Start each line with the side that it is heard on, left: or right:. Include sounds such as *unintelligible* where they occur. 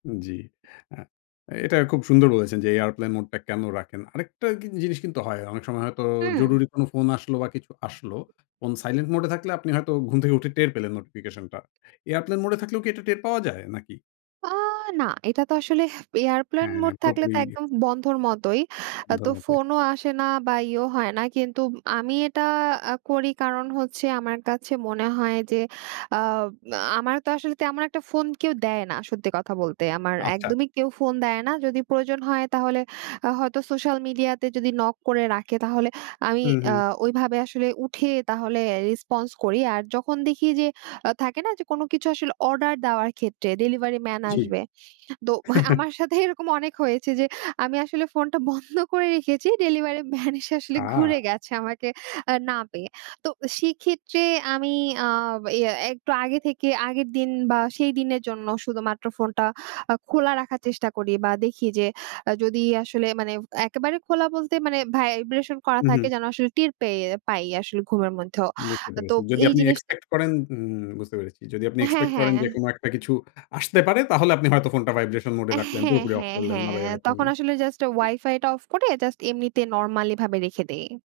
left: জি, আ এটা খুব সুন্দর বলেছেন যে airplane mode টা কেন রাখেন? আরেকটা কিন জিনিস কিন্তু হয়। অনেক সময় হয়তো
right: হুম।
left: জরুরি কোনো ফোন আসলো বা কিছু আসলো, ফোন silent mode এ থাকলে আপনি হয়তো ঘুম থেকে উঠে টের পেলেন নোটিফিকেশনটা। airplane mode এ থাকলেও কি এটা টের পাওয়া যায় নাকি?
right: আ না, এটা তো আসলে airplane
left: হ্যাঁ,
right: mode থাকলে
left: পুরোপুরি
right: তো একদম বন্ধর মতোই। আ তো
left: অন্ধের মতোই।
right: ফোনও আসে না বা ইয়েও হয় না। কিন্তু আমি এটা আ করি কারণ হচ্ছে আমার কাছে মনে হয় যে আ আমার তো আসলে তেমন একটা ফোন কেউ দেয় না সত্যি কথা বলতে। আমার
left: আচ্ছা।
right: একদমই কেউ ফোন দেয় না। যদি প্রয়োজন হয় তাহলে আ হয়তো সোশ্যাল মিডিয়াতে যদি নক করে রাখে তাহলে আমি
left: হুম,
right: আ
left: হুম।
right: ওইভাবে আসলে উঠে তাহলে আ response করি। আর যখন দেখি যে আ থাকে না যে কোন কিছু আসলে অর্ডার দেওয়ার ক্ষেত্রে ডেলিভারি ম্যান
left: জি।
right: আসবে। তো
left: *chuckles*
right: আমার সাথে এরকম অনেক হয়েছে যে আমি আসলে ফোনটা বন্ধ করে রেখেছি ডেলিভারি ম্যান এসে আসলে ঘুরে
left: আহ
right: গেছে আমাকে আ না পেয়ে। তো সেক্ষেত্রে আমি আ ইয়ে একটু আগে থেকে আগের দিন বা সেই দিনের জন্য শুধুমাত্র ফোনটা আ খোলা রাখার চেষ্টা করি বা দেখি যে যদি আসলে মানে একেবারে খোলা বলতে মানে vibration করা
left: হুম,
right: থাকে
left: হুম।
right: যেন আসলে টের পেয়ে পাই আসলে ঘুমের মধ্যেও।
left: বুঝতে
right: তো তো
left: পেরেছি। যদি
right: এই
left: আপনি
right: জিনিসটা
left: expect করেন উম বুঝতে পেরেছি। যদি আপনি
right: হ্যাঁ,
left: expect করেন যে
right: হ্যাঁ।
left: কোন একটা কিছু আসতে পারে তাহলে আপনি হয়তো ফোনটা vibration mode এ
right: আ
left: রাখলেন,
right: হ্যাঁ,
left: পুরোপুরি অফ
right: হ্যাঁ,
left: করলেন না
right: হ্যাঁ, তখন
left: *unintelligible*
right: আসলে জাস্ট
left: জি।
right: ওয়াইফাইটা অফ করে জাস্ট এমনিতে normally ভাবে রেখে দেই।